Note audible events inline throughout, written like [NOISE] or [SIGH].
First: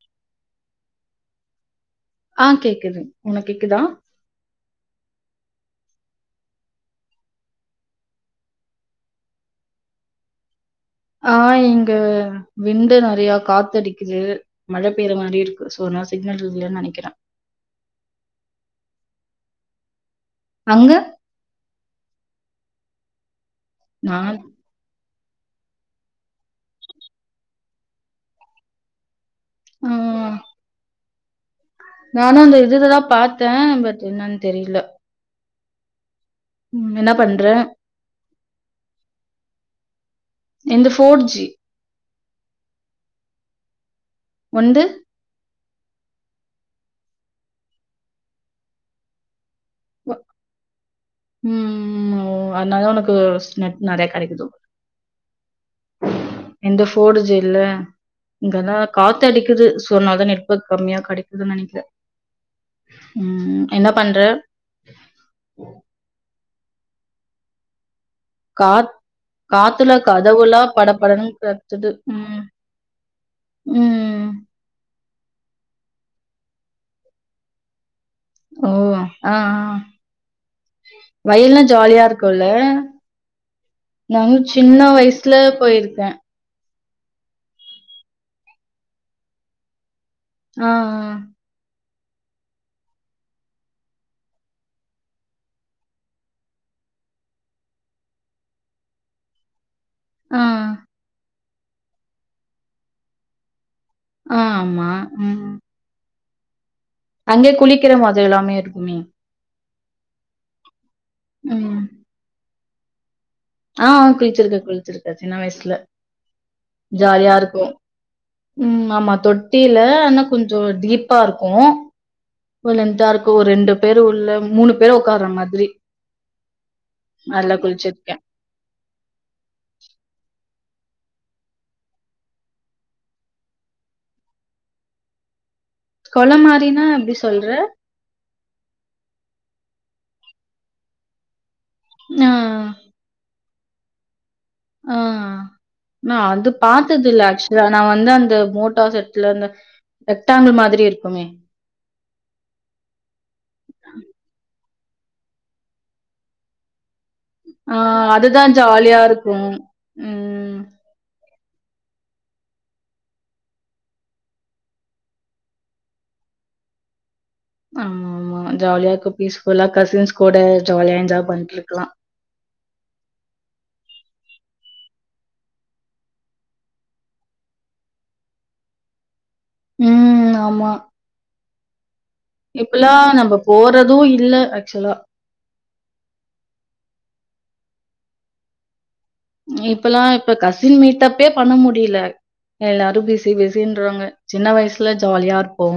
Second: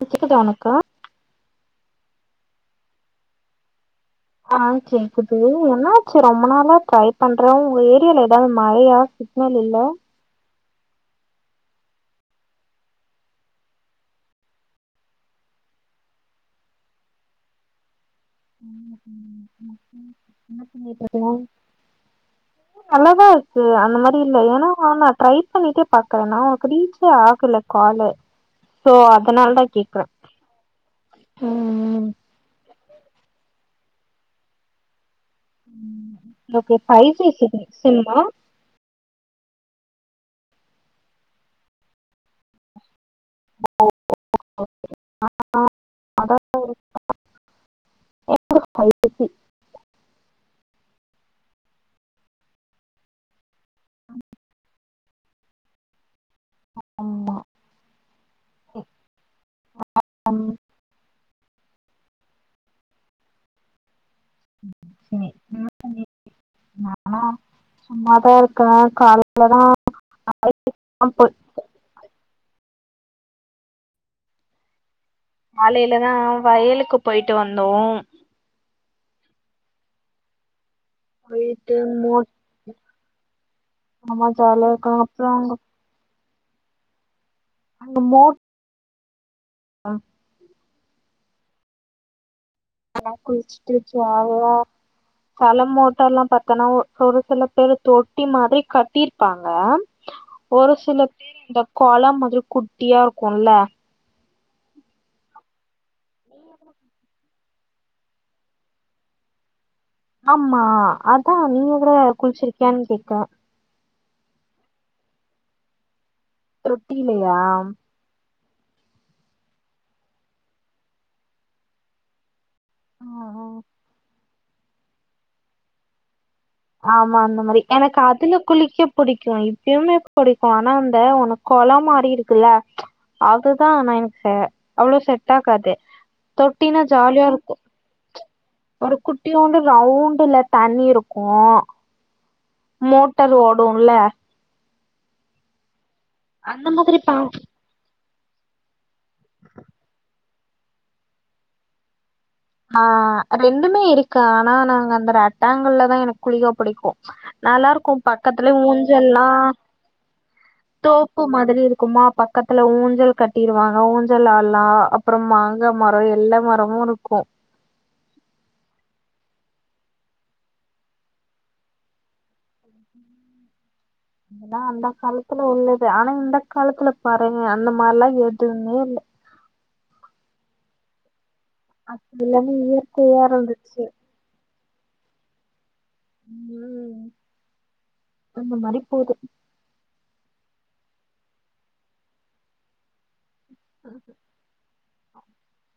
ப்ப கேக்குதா உனக்கு ஆ கேக்குது உனக் கேக்குதா ஆ கேக்குது என்னாச்சு ரொம்ப நாளா ட்ரை பண்றே உங்க ஏரியால ஏதாவது மழையா க்னல் இல்ல ஆ இங்க விண்டு நெறைய காத்தடிக்கிது மழை பெய்ர மாரி இருக்கு சோ நா சிக்னல் இல்லேனு நெனைக்கிறே அங்க? நல்லாதா இருக் ஏ அந்த மாரி நான் இல்ல ஏனா நா ட்ரை பண்ணிட்டே பாக்குறனா உனக்கு ரீச்சே ஆகல காலு சோ அதனாலத ஆ கேக்றே நானு அந்த இதுலத பாத்தே பட் என்னன்னு தெரிய்ல ஓகே ஃபை ஜி சிம் சிம்மா எந்து ஃபோர் ஜி வந்து [INAUDIBLE] [INAUDIBLE] வ ம் ம் ஓ அதுனாலத உனக்கு நெட் நெறைய கெடைக்குது எந்த ஃபோர்ஜு ஆமா இல்ல இங்கத காத்து அடிக்குது சோ அதனாதா ஆமா, நெட்வர்க் கம்மியா கிடைக்குதுன்னு நெனைக்கிறே ம் என்ன பண்றே [INAUDIBLE] காத் காலைலதா காத்துல கதவுலா படப்படங்கிறது துது ம் ம் காலைலத வயலுக்கு போய்ட்டு வந்தோ ஓ ஆ ஆ வயல்லா போயிட்டு ஜாலியா மோ இருக்குல்ல ஆமா நானு ஜாலியா சின்ன இருக்கு அப்புறோ வயசுல அங்க போயிருக்கே ஆமா ஆ ஆ ஆ தல குளிச்சுட்டு சாவவா சில மோட்டர்லா பாத்தனா ஒரு சில பேரு தொட்டி மாதிரி கட்டிருப்பாங்க ஆ, ஆ. ஒரு சில பேரு இந்த குள மாதிரி குட்டியா இருக்குல்ல ஆமா ம் அங்கே குளிக்கிற மாதிரி எல்லாமே இருக்குமே ஆமா அதா நீங்க ம். கூடவா குளிச்சிருக்கியானு கேட்டே ஆ குளிச்சுருக்கே குளிச்சுருக்கே சின்ன வயசுல தொட்டிலையா ஜாலியாருக்கு ம் ஆமா தொட்டில்ல ஆனா கொஞ்சோ டீப்பாருக்கு ரொம்ப லென்த் ஆ ம், இருக்கு ஒரு ம். ரெண்டு பேரு உள்ள மூணு பேரு உக்கார மாதிரி ஆமா அந்த நல்லா மாரி எனக்கு குளிச்சிருக்கேன். அதுல குளிக்க புடிக்கு இப்பயுமே புடிக்கு ஆனா அந்த ஒன்னு கொள மாறி இருக்குல்ல அதுதா எனக்கு தேவ அவ்ளோ செட் ஆகாது குளம் தொட்டினா மாரின்னா எப்படி சொல்ற? ஜாலியாருக்கு ஒரு குட்டியூண்டு ரவுண்டுல தண்ணி இருக்கு ஆ மோட்டர் ஓடுன்ல ஆ நா அது அந்த மாதிரி பா பாத்ததில்ல ஆக்சு இது நா வந்து அந்த மோட்டார் செட்ல அந்த ரெட்டாங்குல் மாதிரி இருக்குமே ஆ ரெண்டுமே இருக்கு ஆனா நாங்க அந்த ரெக்டாங்கள்லதா எனக்கு குளிக்க புடிக்கு ஆ நல்லாருக்கு பக்கத்துலே அதுதான் ஜாலியா ஊஞ்சல்லா இருக்கும். ம். தோப்பு மாதிரி இருக்குமா பக்கத்துல ஊஞ்சல் கட்டிருவாங்க ஊஞ்சல்ல ஆட்லா அப்றம் மாங்கா மரொ எல்லா மரமு இருக்கு ஆமா ஜாலியா இருக்கு பீஸ்ஃபுல்லா கசின்ஸ் கூட ஜாலியா என்ஜாய் பண்ட்டு இருக்கலா அதா அந்த காலத்துல உள்ளது ஆனா இந்த காலத்துல பாருங்க அந்த மாரிலா எதுவுமே இல்ல ம் ஆமா அது எல்லாமே இப்பெல்லா இயற்கையா நம்ப இருந்துச்சு போறது இ இல்ல ஆக்சுவலா ம் அந்த மாரி போது இப்பெல்லா இப்ப கசின் மீட்டப்யே பண்ண முடியில எல்லாரு பிஸ் பிஸி பிஸின்றாங்க சின்ன வய்சுல ஜாலியா இருப்போ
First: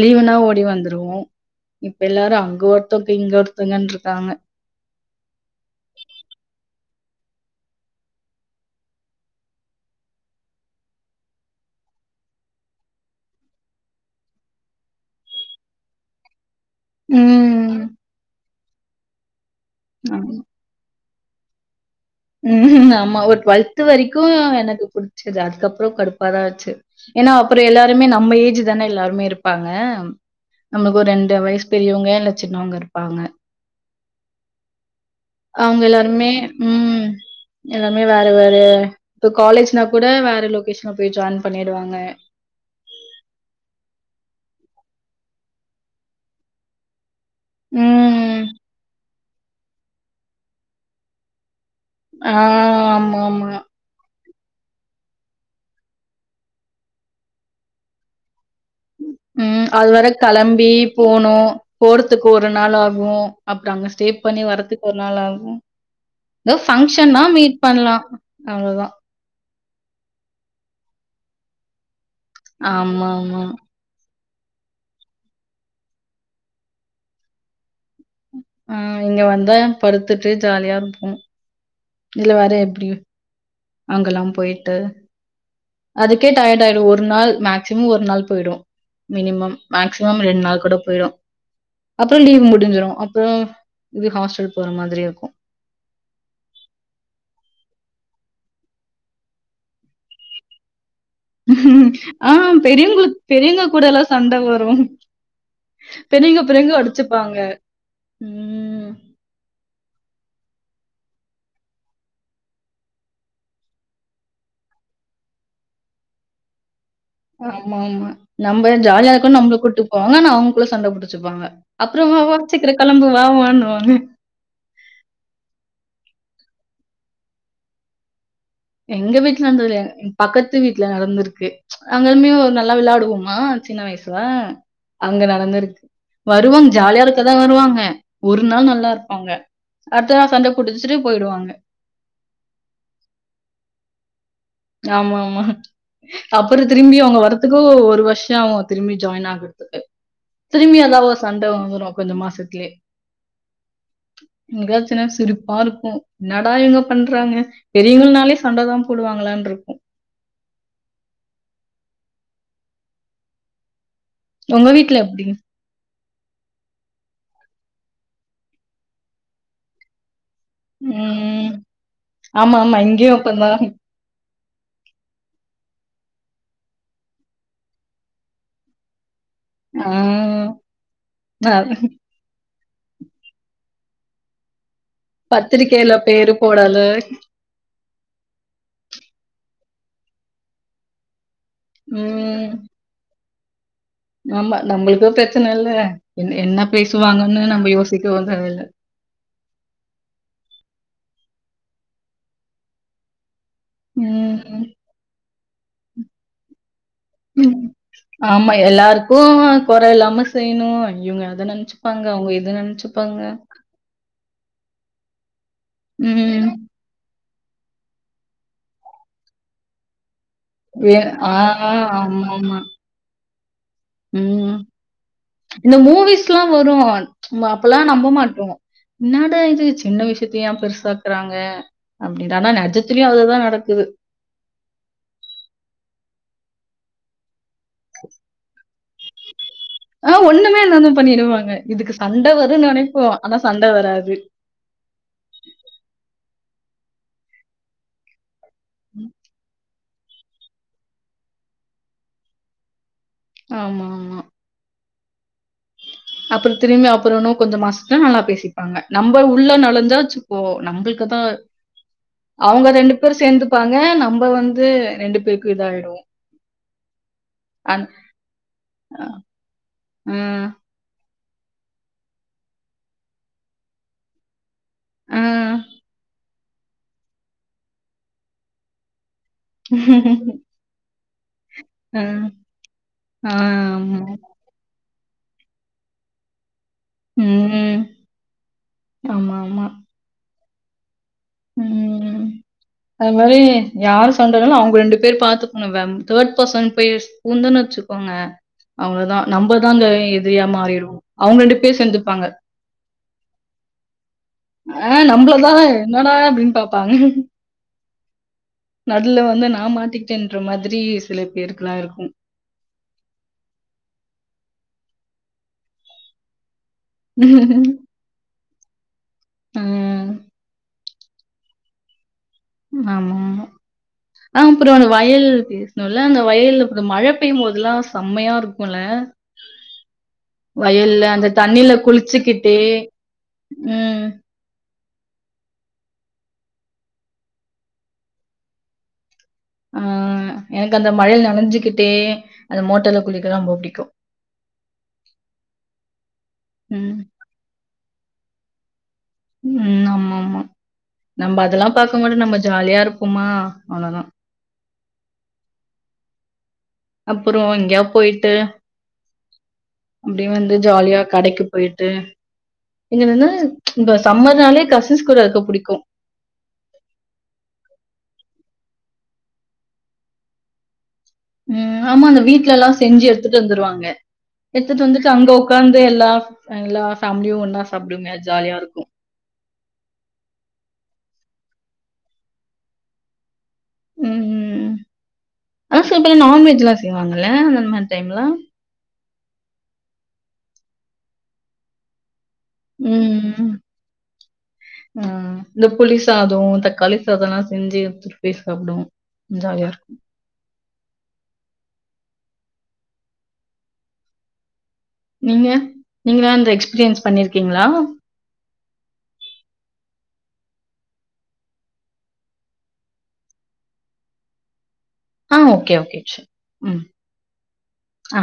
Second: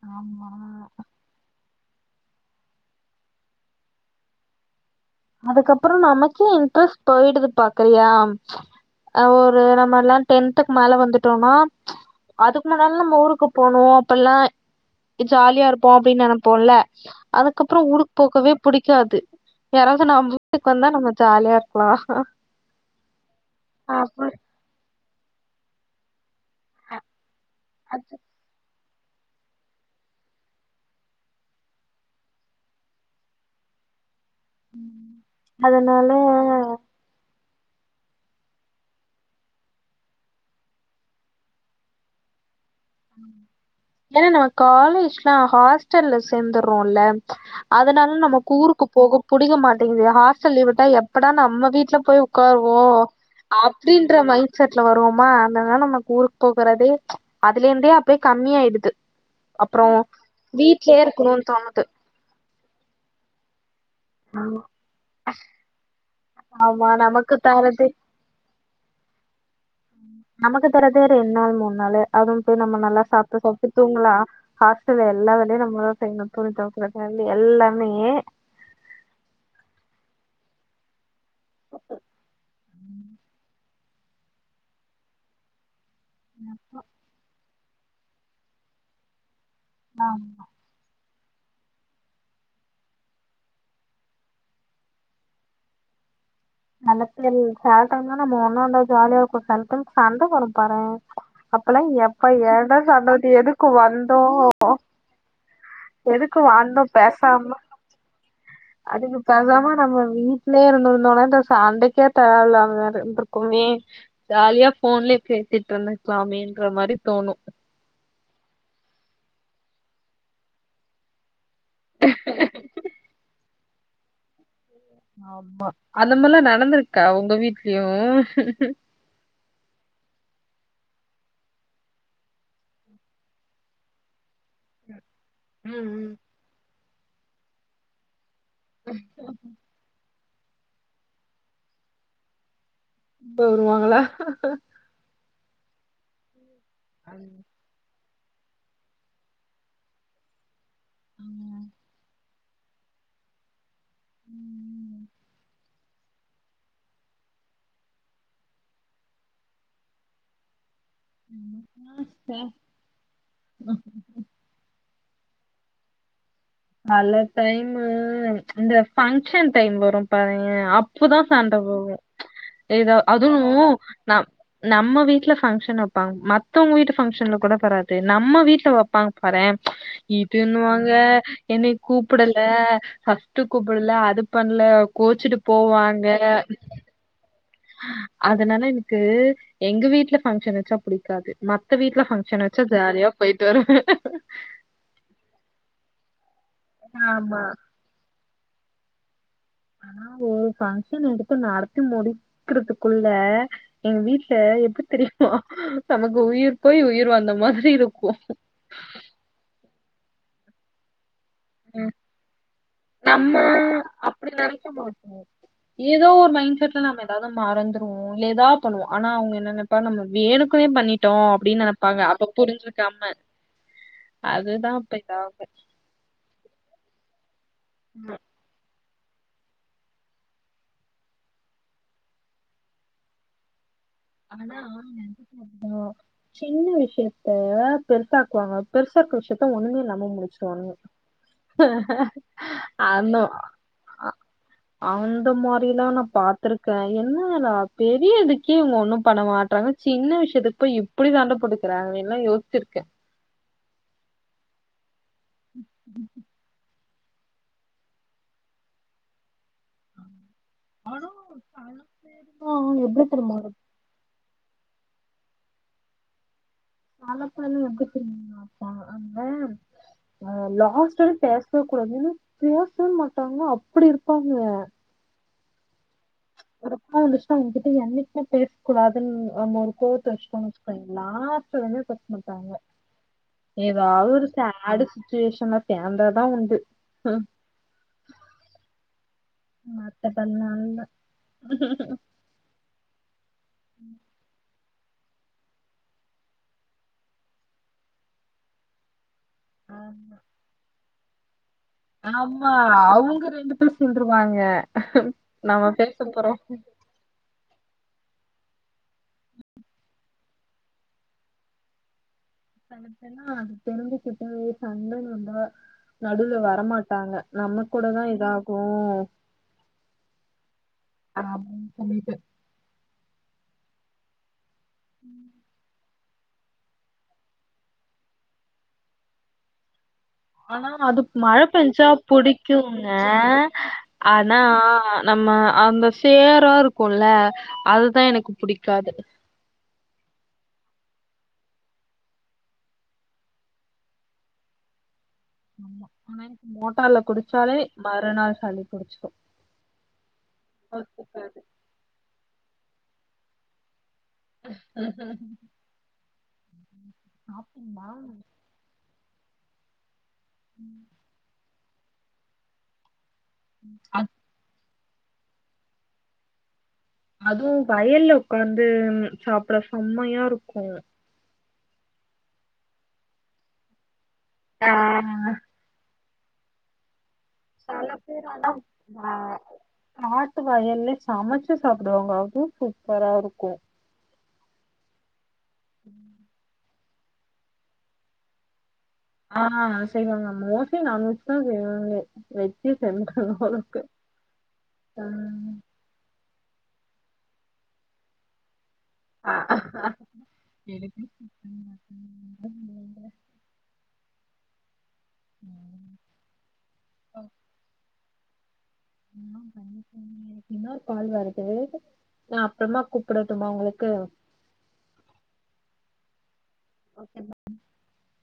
லீவுனா ஓடி ஆமா வந்துருவோ இப்ப எல்லாரு அங்க ஒருத்தவங்க இங்க ஒருத்தங்கன்னுருக்காங்க அதுக்கப்பறோ நமக்கே இன்ட்ரஸ்ட் போயிடுது பாக்குறியா அ ஒரு நம்ம எல்லா டென்த்துக்கு மேல வந்துட்டோனா அதுக்கு முன்னாலலா நம்ம ஊருக்கு போனு அப்பெல்லா இஜாலியா இருப்போ அப்டின்னு நனப் போல அதுக்கப்றொ ம். ஊருக்கு போகவே புடிக்காது யாராவுது ஆ. நம்ப வீட்டுக்கு வந்தா நம்ம ஜாலியா இருக்கலா ம் ம் ஆமா ஒரு டுவல்த் வரக்கு எனக்கு புட்ச்சது அதுக்கப்றொ கடுப்பாதா ஆச்சு ஏனா அப்பறொ எல்லாருமே அது நம்ம ஏஜு தான எல்லாருமே இரு பாங்க நமக்கு ஒரு ரெண்டு வயசு பெரியவங்க இல்ல சின்னவங்க இருப்பாங்க அவ்ங்க எல்லாருமே அதனால ம் எல்லாமே வேற வேறய இப்ப காலேஜ்னா கூட வேற லொக்கேஷன் போய் ஜாய்ன் பண்ணிடுவாங்க ஏனா நம்ம காலேஜ்லா ஹாஸ்டல்ல சேந்தற்றோல்ல அதுனால நம்ம ம். கூருக்கு போக புடிக்க மாட்டிங்குது ஹாஸ்டல் லீவ் விட்டா எப்படா நம்ம வீட் ட்ல போய் ஆ உக்காருவோ ஆமாமா. அ ப்டின்ற மைட் செட்ல வருவோமா அதனால நமக்கு ஊருக்கு போகறதே அதுலே இருந்தே அப்டியே கம்மி ஆயிடு ம் அது வேற களம்பி போனு இருக்கணும்னு தோணுது போற துக்கு ஒரு நாள் ஆகு அப்றோ அங்க ஸ்டே பண்ணி வரதுக்கு ஒரு நாள் ஆகு எதோ ஆமா ஃபங்க்ஷன்னா நமக்கு மீட் தரது பண்லா அவ்ளோ தா நமக்கு தரதே ரெண் நாள் மூணு நாள்ளு அதுவு போய் நம்ம நல்லா சாப்ட்டு ஆமாமா. சாப்ட்டு தூங்கலா ஹாஸ்டல்ல எல்லா வேலயு நம்ம தா செய்னு துணி தொவக்கெறது இருந்து எல்லாமே ஏ ம் இங்க வந்து படுத்துட்டு ஜாலியா இருப்போ இதுல வேற எப்டி அங்கெல்லாம் போய்ட்டு அதுக்கே டயர்ட் ஆயிரு ஒரு நாள் மேக்சிமம் ஒரு நாள் போய்டு மினிமம் மேக்சிமம் ரெண்ட் நாள் கூட போய்டு அப்புறோ லீவ் முடிஞ்சிரு அப்புறோ இது ஹாஸ்ட்டல் போற மாதிரி இருக்கு அலச்சல் சேலத்துல இருந்தா நம்ம ஒன்னா இருந்தா ஜாலியா இருக்கு சம்டைம் சண்ட வரு பாரே அப்பெல்லா ஆ எப்ப ஏன்டா சண்ட பெரியவங்களுக்கு வந்து பெரியவங்க எதுக்கு கூடலாம் வந்தோ சண்ட வரும். எதுக்கு பெரியவங்க பெரியவங்க வாந்தோ அடிச்சுப்பாங்க. பேசாம ம். அதுக்கு பேசாமா நம்ம வீட்லையே இருந்திருந்தோனா இந்த சண்டைக்கே தேவலாம இருந்திருக்குமே ஜாலியா ஃபோன்லையே பேசிட்டு இருந்திருக்கலாமேன்ற மாரி தோணு ஆம்மாம்மா நம்ம ஜாலியா இருக்குன்னு நம்மள கூட்டு போவாங்க ஆனா அவுங்குள்ள சண்ட புடிச்சுப்பாங்க அப்பறமா வா வா சீக்கற கெளம்பு வா வான்னு வாங்க ஆமா அந்த மாறிலா நடந்திருக்கா உங்க வீட்லையு எங்க வீட்ல நடந்ததில்ல எங் பக்கத்து வீட்ல நடந்திருக்கு அங்களுமே ஒரு நல்லா வெளாடுவோமா சின்ன வயசுல அங்க நடந்திருக்கு ம் ம் வருவாங்க ஜாலியா இருக்க தா வருவாங்க ஒரு நாள் நல்லா இருப்பாங்க அடுத்த நாள் சண்ட புடுச்சுட்டு போய்ருவாங்க போய்ருவாங்களா ஆம்மாம்மா அப்பறோ திரும்பியு அவுங்க வர்றத்துக்கு ஒரு வருஷோ ஆவு திரும்பி ஜாய்ன் ஆகுறதுக்கு திரும்பி ஏதா ஒரு சண்ட ம் வந்துரு கொஞ்சோ மாசத்துலையே இங்க சின்ன வயசுல சிரிப்பா இருக்கு என்னடா இவுங்க பண்றாங்க பெரியவங்கனாலே சண்ட தா போடுவாங்களா ன்டிருக்கும் [INAUDIBLE] உங்க வீட்ல எப்டி பல டைம்மு இந்த ஃபங்க்ஷன் டைம் வரு பாருங்க அப்ப தா ம். சண்ட போடுவோ ஆமாமா. ஏதோ இங்கேயும் அப்பதான். அதுவு நா நம்ம வீட்ல ஃபங்க்ஷன் வைப்பாங்க மத்தவங்க வீட்டு ஃபங்க்ஷன்ல கூட வராது நம்ம வீட்ல வைப்பாங்க பாறே ஆ. இதுன்னுவாங்க ந கூப்படல ஃபர்ஸ்ட்டு கூப்படல அது பண்ணல கோச்சுட்டு போவாங்க ஹாலோ அதனால எனக்கு எங்க வீட்ல ஃபங்க்ஷன் வச்சா புடிக்காது மத்த வீட்ல ஃபங்க்ஷன் ம். வச்சா ஜாலியா போய்ட்டு வருவாங்க நம்மளுக்கு பிரச்சன இல்ல என் என்ன பேசுவாங்கன்னு ஆமா நம்ம யோசிக்கவு தேவ இல்ல பாரு ஃபங்க்ஷன் எடுத்து நடத்தி முடிக்கறதுக்குள்ள எங்க வீட்ல ம். எப்டி தெரிமா நமக்கு உயிர் போய் உயிர் வந்த மாதிரி இருக்கு எல்லாருக்கு கொற இல்லாம செய்ணு இவுங்க அத நெனச்சுப்பாங்க அவுங்க இத நெனச்சுப்பாங்க அப்டி நினைக்க மாட்டோ ஏதோ ஒரு ம். மைன்ட் செட் ல நம்ம ஏதாது மறந்துருவோ ஏதா பண்ணுவோ ஆனா அவுங்க என்ன நெனப்பாங்க நம்ம வேணுக் கு வே பண்ணிட்டோ ஆ அப்டின்னு நெனப்பாங்க அப்ப ஆமாமா. புரிஞ்சு க்காம ம். அதுதா இப்ப இதாகு இந்த மூவிஸ்ல்லா வரு அப்பல்லா நம்ப ம். மாட்டோ என்னடா இது சின்ன விஷயத்த ஏ பெருசாக்குறாங்க அப்டி தான்னா நஜத்துலயு அதுதா நடக்குது ஆனா நிஜத்திலயும் சின்ன விஷயத்த பெருசாக்குவாங்க பெருசாக்கு விஷயத்த ஒண்ணு ஆ ஒண்ணுமே இல்லாம பண்ணிடுவாங்க இதுக்கு சண்ட வரும்ன்னு நினைப்போ அந்த ஆனா சண்ட வராது அந்த மாரில்லா நா பாத்திருக்கே என்னடா பெரியடிக்கே இங்க ஒண்ணும் பண்ண மாட்டறாங்க சின்ன விஷயத்துக்கு போய் இப்டி சண்ட போட்டுக்கறாங்க எல்லா யோசிச்சிருக்கே ஆமா ஆமா ம் அப்பற திரும்பி அப்புற இன்னோ கொஞ்ச மாசத்துல நல்லா பேசிப்பாங்க நம்ம உள்ள நொலஞ்சாச்சுப்போ நம்மள்க்குதா ஆனா, அவங்க ரெண்டு எப்படி பேரும் தெரியுமா சேந்துப்பாங்க நம் இப்ப வந்து ரெண்டு பேருக்கு இதா ஆயிடோ [INAUDIBLE] அ லாஸ்ட் டைம் பேச கூடாதுனு பேசவே மாட்டாங்க அப்டி இருப்பாங்க ஆ ஒருப்போ வந்துச்சுன்னா வந்துட்டு என்னைக்குமே பேச கூடாதுன்னு அந்த ஒரு கோவத்த வச்சுகோங்க இப் லாஸ்ட்ல வந்து அ தப்பு பண்டகங்க ஏதா ஆமா. ஒரு ஸ்சடு சுச்சுவேஷன்ல சேந்ததா உண்டு ம் ஆமாம் மத்த படி நா இல்ல ம். அது மாரி யாரு சண்டனாலு அவங்க ரெண்டு அப்டியே பாத்துக்கணு மெம் தேர்ட் பர்சன் போய் பூந்துன்னு வச்சுக்கோங்க அவ்ளோதான் நம்மதாங்க எதிரியா மாறிடுவோ அவங்க ரெண்டு பேர் சேந்துப்பாங்க ஆமா அவங்க ரெண்டு பேர் சேந்துருவாங்க ஆ நம்மளதா நம்ம பேச என்னடா போறோ அப்டின்னு பாப்பாங்க நடுல வந்து நா மாட்டிக்கிட்டேன்ற மாதிரி சில பேருக்குல்லா இருக்கும் செலபெர்னா தெரிஞ்சுக்கிட்ட சண்டைன்னு வந்த நடுல வரமாட் டாங்க நம்ம கூடதா இதா அ [UNINTELLIGIBLE] ஆமா ஆ அப்பறம் அந்த வயல் பேசணு இல்ல அந்த வயல்ல அப்டி மழ பெய்யுமோதெல்லாம் சம்மையா இருக்கும்ல்ல ஆனா அது அந்த மழ தண்ணீல பெஞ்சா குளிச்சுக்கிட்டே புடிக்குங்க ஆ ம். ஆனா நம்ம அந்த சேரா இருக்கொல்ல அதுதா எனக்கு புடிக்காது ம் எனக்கு அந்த மழைல நனைஞ்சுகிட்டே அந்த மோட்டர்ல குளிக்கல்லா ரொம்ப புடிக்கும் ஆமா ஆனா இப்ப மோட்டார்ல ம். குடிச்சாலே மறுநாள் சளி புடிச்சுக்கு ம் ஆமா ஆமா நம்ப அதெல்லா பாக்கும்போது நம்ப ஜாலியா இருப்போமா அவ்ளோதான் [INAUDIBLE] அப்புறம் எங்கயா சாப்பிட்டீங்களா? போயிட்டு அப்டியே வந்து ஜாலியா கடைக்கு போயிட்டு [UNINTELLIGIBLE] இந்த அத் சம்மர்னாலே கசின்ஸ் கூட இருக்க புடிக்கும் அதுவு வயல்ல உக்காந்து சாப்ட செம்மையா இருக்கும் ம் ஆமா அந்த வீட்ல எல்லா செஞ்சு எடுத்துட்டு வந்துருவாங்க ஆ, எடுத்துட்டு வந்துட்டு அங்க உ உக்காந்து எல்லா எல்லா பேமிலியு ஒண் [UNINTELLIGIBLE] ஆ ஆத்து வயல்ல சமைச்சு சாப்பிடுவாங்க அதுவு சூப்பரா இருக்கும் ம் ம் அதான் சில பேர் நான்வெஜ்லா செய்வாங்கல்ல அந்த மாரி டைம்லா ஆ செய்வாங்க மோஸ்லி நான்வெஜ் தா செய்வாங்க வெஜ் ம். க்கு அ ஆஹ் [UNINTELLIGIBLE] இந்த புளி சாதொம் தக்காளி சாதம்ல்லாம் செஞ்சு எத்திட்டுபோய் சாப்பிடுவோம் ஆ ஜாலியா இருக்கும் [INAUDIBLE] நீங்க நீங்கலா அந்த எக்ஸ்பீரியன்ஸ் பண்ணிருக்கீங்ளா ம் கண்டிப்பா ம் இன்னொரு கால் வருது நா அப்பறமா கூப்டட்டுமா உங்களுக்கு ஆ ஓகே ஓகே சு ஓகே மா ஆ